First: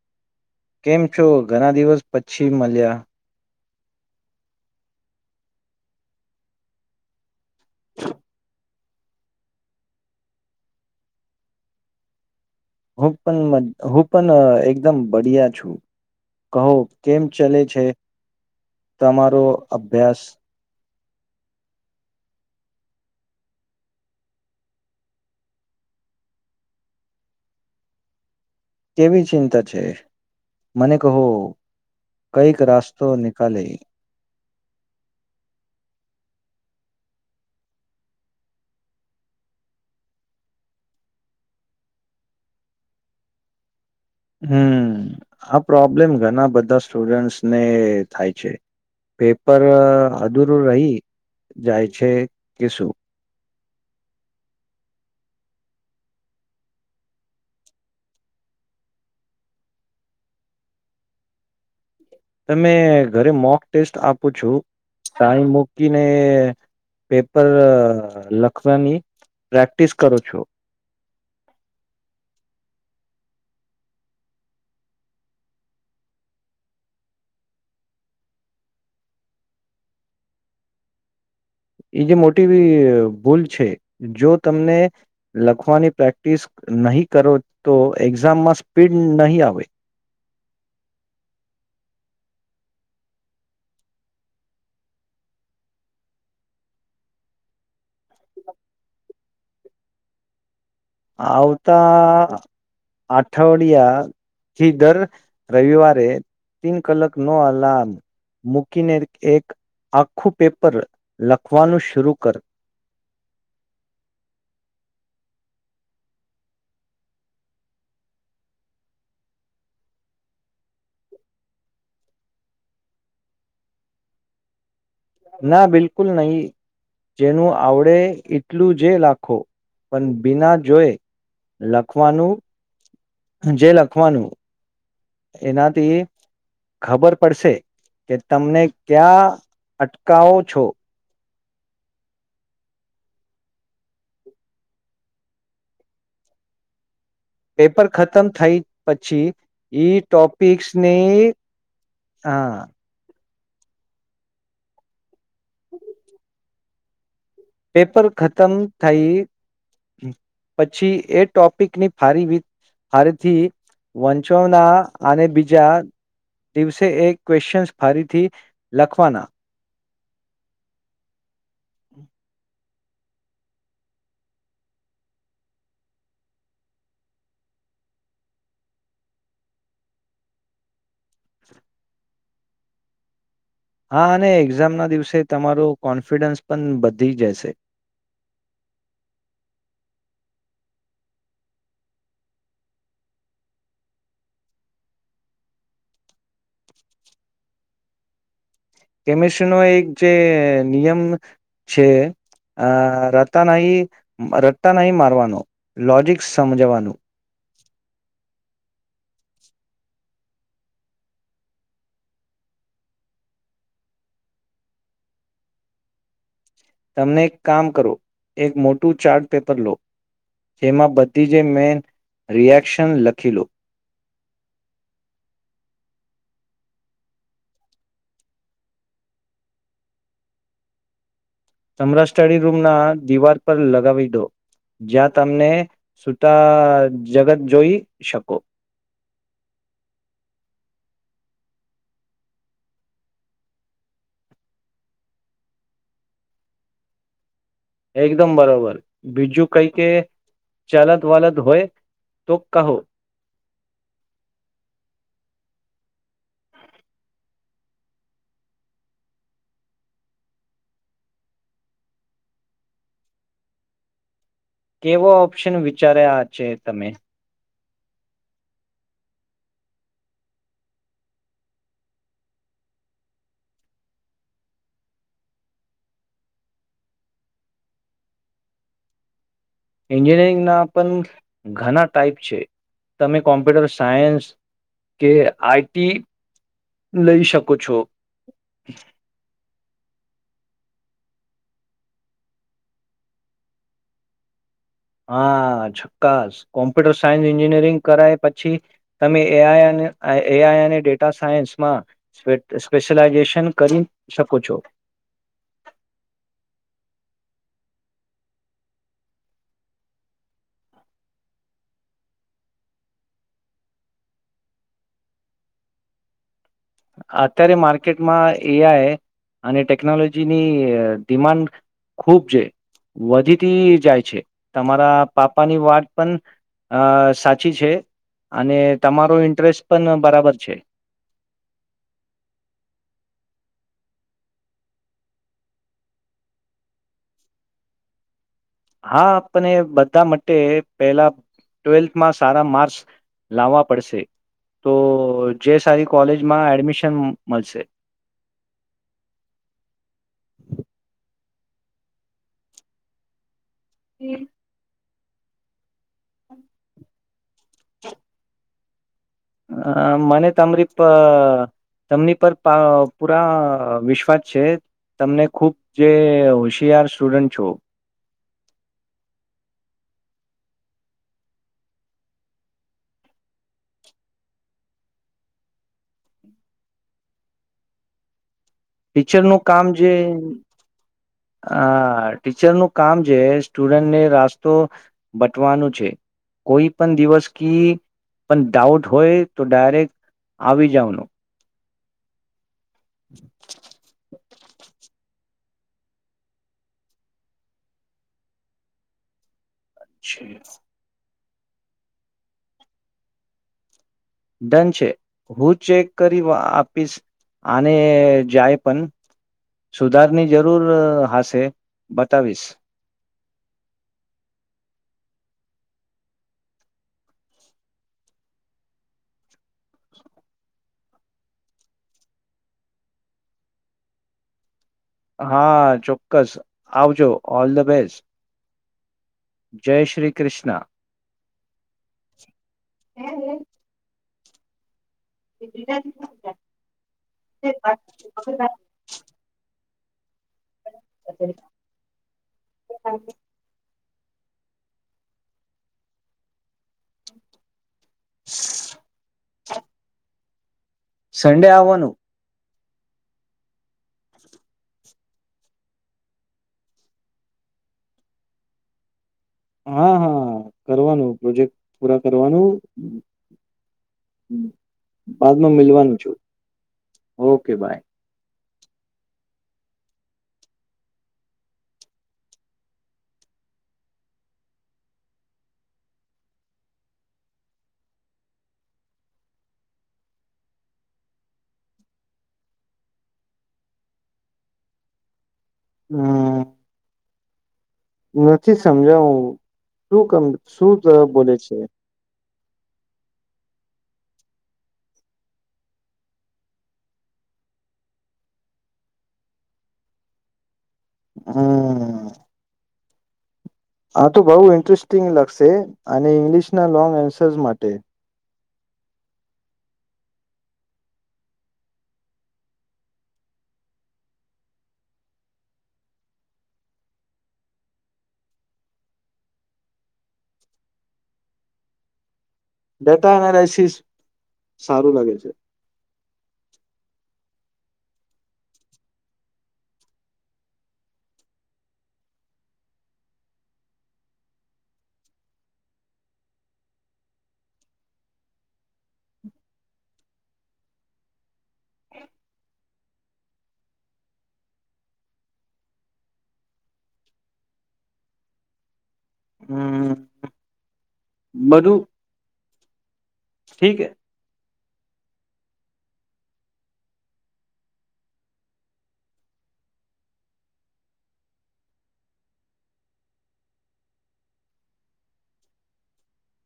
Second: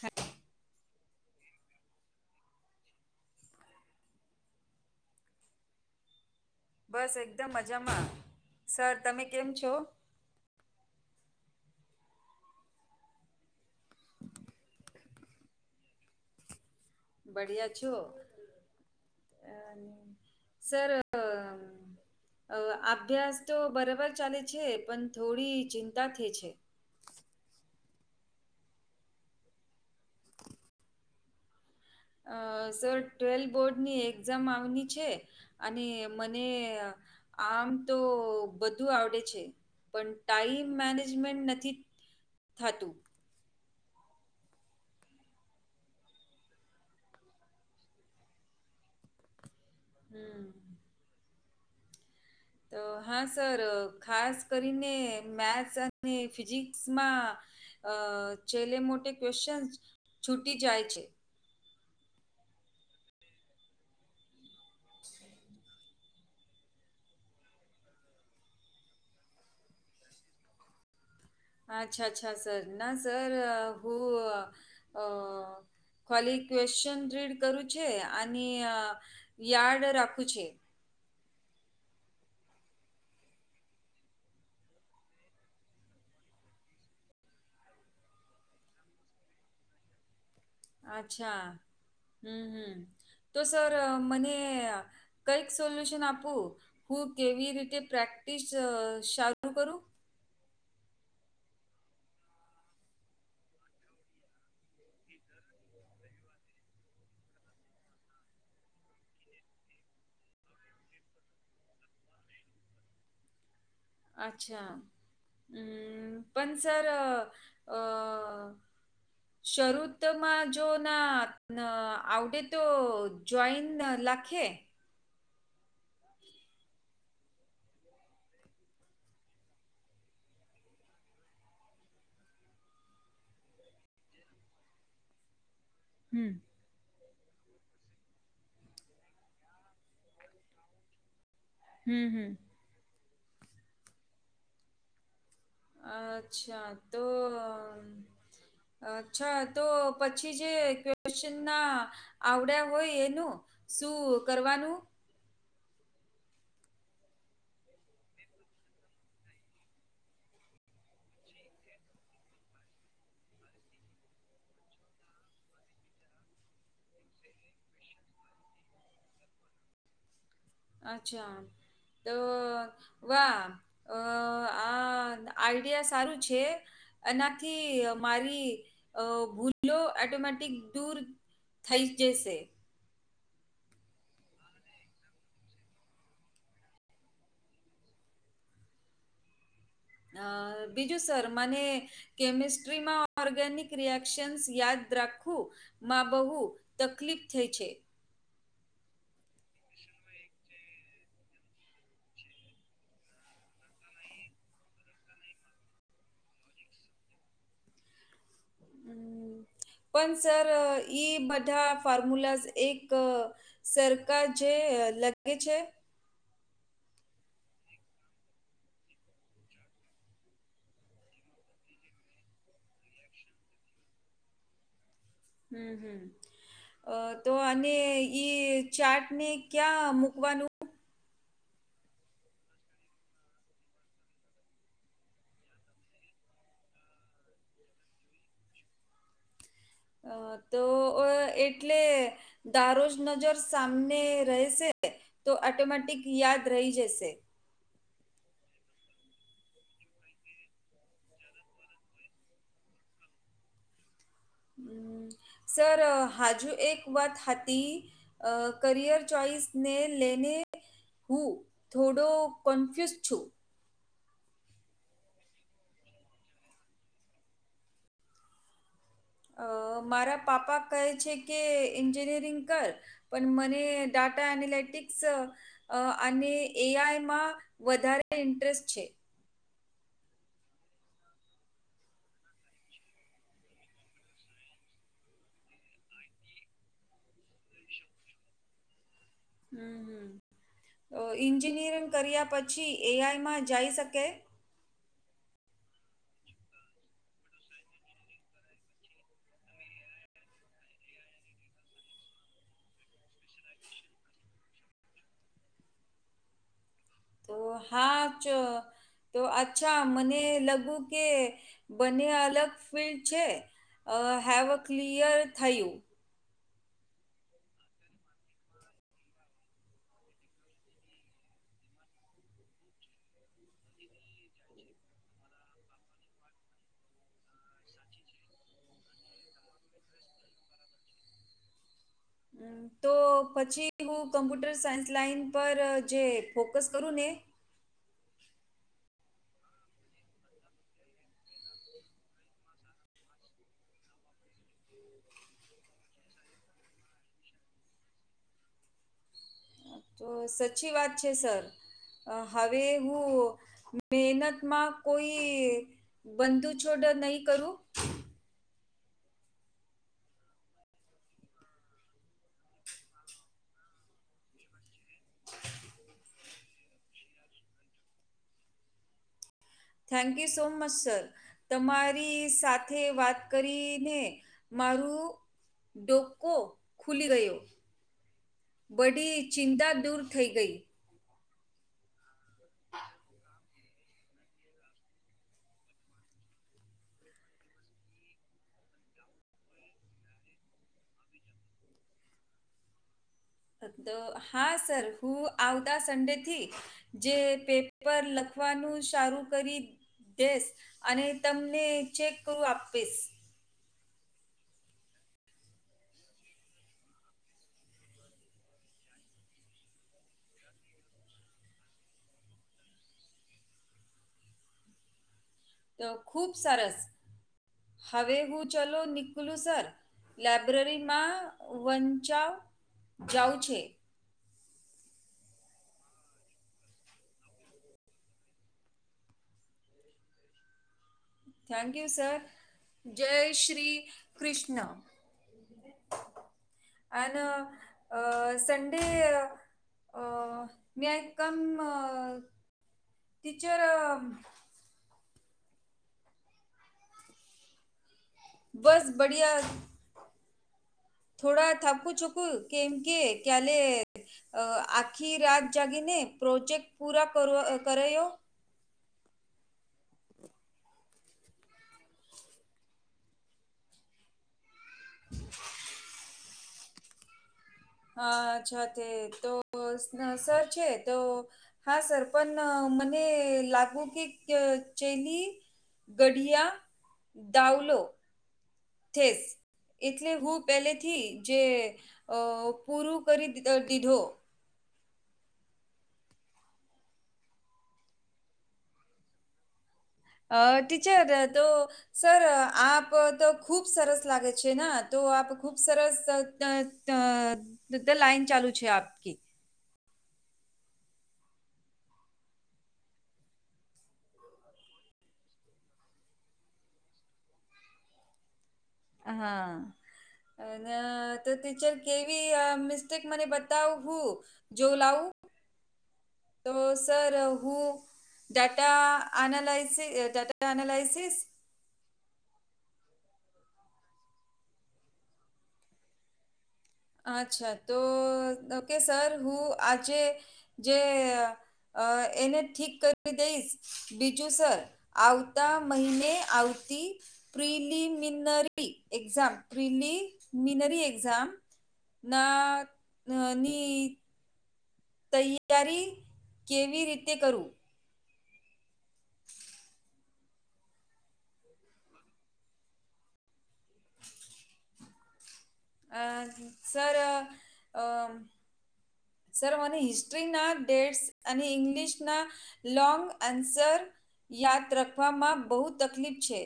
હા કેમ છો ઘણા દિવસ પછી મલ્યા. બસ એકદમ મજામાં સર તમે કેમ છો? હું પણ હું પણ એકદમ બડિયા છું કહો. કેમ ચલે બઢિયા છે છો તમારો અભ્યાસ? સર અ અભ્યાસ તો બરાબર ચાલે છે પણ થોડી ચિંતા થઈ છે. કેવી ચિંતા છે? મને કહો. અ કઈક સર રાસ્તો ટ્વેલ્થ નિકાલે બોર્ડની એક્ઝામ આવની છે અને મને આમ તો બધું આવડે છે પણ ટાઈમ મેનેજમેન્ટ નથી થાતું. હમ આ પ્રોબ્લેમ ઘણા બધા સ્ટુડન્ટસ ને થાય છે. પેપર અધૂરું રહી જાય છે. કે તો શું હા સર ખાસ કરીને મેથ્સ અને ફિઝિક્સમાં અ છેલ્લે મોટે ક્વેશચન છૂટી જાય છે. તમે ઘરે મોક ટેસ્ટ આપું છું ટાઈમ મૂકીને પેપર લખવાની પ્રેક્ટિસ કરો છો. અચ્છા અચ્છા સર ના સર હું અ ખાલી ક્વેશ્ચન રીડ કરું છે અને યાર્ડ રાખું છે. એ જે મોટી એવી ભૂલ છે જો તમને લખવાની પ્રેક્ટિસ નહી કરો તો એક્ઝામમાં સ્પીડ નહીં આવે. અચ્છા હમ હમ તો સર મને કંઈક સોલ્યુશન આપું હું કેવી રીતે પ્રેક્ટિસ શરું કરું? આવતા આઠવડિયા થી દર રવિવારે તીન કલાક નો અલાર્મ મૂકીને એક આખું પેપર લખવાનું શુરુ કર અચ્છા હમ પણ સર અ અ [unintelligible] શરૂતમાં જો ના ન આવડે તો જોઈન લખે ના બિલકુલ નહી. જેનું આવડે એટલું જે લાખો પણ બીના જોએ. લખવાનું જે લખવાનું એનાથી હમ ખબર પડશે કે તમને ક્યાં અટકાવો છો હમ હમ અચ્છા તો હ પેપર ખતમ થઈ પછી અચ્છા તો ઈ પછી જે ટોપિક્સની ક્વેશ્ચન ના હા આવડ્યા હોય એનું શું કરવાનું? [unintelligible] પેપર ખતમ થઈ પછી એ ટોપિકની ફારી ફરેથી વંચાવના અને બીજા દિવસે એ ક્વેશ્ચન ફરીથી લખવાના અચ્છા તો વાહ અ આ આઈડિયા સારું છે એનાથી મારી અ ભૂલો એટોમેટિક દૂર થઈ જશે હા અને એક્ઝામ ના દિવસે તમારોું કોન્ફિડન્સ પણ વધી જશે બીજું સર મને કેમિસ્ટ્રીમાં ઓર્ગેનિક રિએક્શનસ યાદ રાખું માં બહુ તકલીફ થઈ છે કેમિસ્ટ્રી નો એક જે નિયમ છે અ રતા નહી રતા નહી મારવાનો લોજિકસ સમજવાનું પણ સર ઈ બધા ફોર્મુલાઝ એક સરખા જે લગે છે તમને એક કામ કરો એક મોટું ચાર્ટ પેપર લો જેમાં બધી જ મેન રિએક્શન લખી લો હમ હમ અ તો અને ઈ ચાટ ને ક્યાં મૂકવાનું તમારા સ્ટડી રૂમ ના દિવાલ પર લગાવી દો જ્યાં તમને સુૂતા જગત જોઈ શકો અ તો એટલે દારોજ નજર સામને રહેશે તો એટોમેટિક યાદ રહી જશે એકદમ બરોબર બીજું કઈ કે ચાલત વાદ [unintelligible] હોય તો કહો સર હાજુ એક વાત હ હતી અ કરિયર ચોઈસ ને લેને હું થોડો કોન્ફ્યુઝ છું કેવો ઓપ્શન વિચાર્યા છે તમે અ મારા પાપા કહે છે કે એન્જિનિયરિંગ કર પણ મને ડાટા એનાલિટિક્સ અ અને એઆઈ માં વધારે ઇન્ટરેસ્ટ છે એન્જિનિયરિંગના પણ ઘણા ટાઈપ છે તમે કોમ્પ્યુટર સાયન્સ કે આઈટી લઈ શકો છો હમ હમ તો એન્જિનિયરિંગ કર્યા પછી એઆઈમાં જા ઈ શકે હા ચોક્કસ કોમ્પ્યુટર સાયન્સ એન્જિનિયરિંગ કરાય પછી તમે એઆઈ અન એઆઈ અને ડેટા સાયન્સમાં સ્પેશલાેશ કરી શકો છો તો હા ચ તો અચ્છા મને લાગું કે બંને અલગ ફિલ્ડ છે અ હેવ અ ક્લિયર થયું અત્યારે માર્કેટમાં એઆઈ અને ટેકનોલોજીની ડિમાન્ડ ખૂબ છે વધીતી જાય છે તમારા પાપાની વાત પણ અ સાચી છે અને તમારો ઇન્ટરેસ્ટ પણ બરાબર છે હમ તો પછી હું કમ્પ્યુટર સાયન્સ લાાઈન પર જે ફોકસ કરું ને હા આપને બધા માટે પેલા ટ્વેલ્થમાં સારા માર્સ લાવવા પડશે તો જે સારી કોલેજમાં એડમિશન મળશે તો સાચી વાત છે સર હવે હું મહેનત માં કોઈ બંધુછોડ નહીં કરું અ મને તમારી તમની પર પૂરા વિશ્વાસ છે તમને ખુબ જે હોશિયાર સ્ટુડન્ટ છો thank you so much sir તમારી સાથે વાત કરીને મારું ડોકો ખુલી ગયો બડી ટીચરનું ચિંતા દૂર થઈ ગઈ અ ટીચરનું કામ છે, સ્ટુડન્ટને રાસ્તો બટવાનું છે. કોઈ પણ દિવસ કી પણ ડાઉટ હોય તો ડાયરેક્ટ આવી જાવનો તો હા સર હું આવતા સન્ડે થી જે પેપર લખવાનું સારું કરી છે દેસ અને તમને ચેક આપીશ દન છે, હું ચેક કરી આપીશ આને જાય પન સુધારની જરૂર હશે બતાવીશ તો ખુબ સરસ હવે હું ચલો નકલું સર લાયબ્રેરીમાં વંચાવ જાવં છે. હ ચોક્કસ આવજો ઓલ ધ બેસ્ટ જય Shri Krishna. Thank you sir જય શ્રી કૃષ્ણ અને અ સ ડે અ મે આય કમ ટીચર. બસ બઢિયા સન્ડે થોડા થાપુ આવવાનું છુ કેમ કે કયાલે અ આખી રાત જાગીને પ્રોજેક્ટ પૂરા કરો કર્યો હ હ કરવાનું પ્રોજેક્ટ પૂરા કરવાનું બાદમાં મિલવાનું છું ઓકે બાય હ અચ્છા તે તો સર છે, તો હા સર પન મને લાગુ કે ક ચેલી ગઢિયા ડાવલો ઠેસ એટલે હું પહેલેથી જે અ પૂરું કરી દી દીધો હમ. નથી સમજાવું શુંકમ અ શું ત ટીચર બોલે તો છે. સર આપ તો ખૂબ સરસ લાગે છે, ના તો આપ ખૂબ સરસ [unintelligible] લાઈન ચાલુ છે, આપકી હમમ. હા તો બઉ ઇન્ટરેસ્ટિંગ લગશે અને ઈંગ્લિશના લોંગ એન્સર્સ માટે હા. અન તો ટીચર કેવી મિસ્ટેક મને બતાવ હું જો લાવું તો સર હું data analysis data analysis data analysis સારું લાગે છે. અચ્છા તો ઓકે સર હું આજે જે અ એને ઠીક કરી દઈશ બીજું સર આવતા મહિને આવતી પ્રલીમિનરી એક્ઝામ પ્રલીમિનરી એક્ઝામ નાની તૈયારી કેવી રીતે કરું હમ. બધું ઠીકે અ સર અ સર મને હિસ્ટ્રીના ડેટસ અને ઇંગ્લિશના લોંગ આન્સર યાદ રાખવામાં બો તકલીફ છે.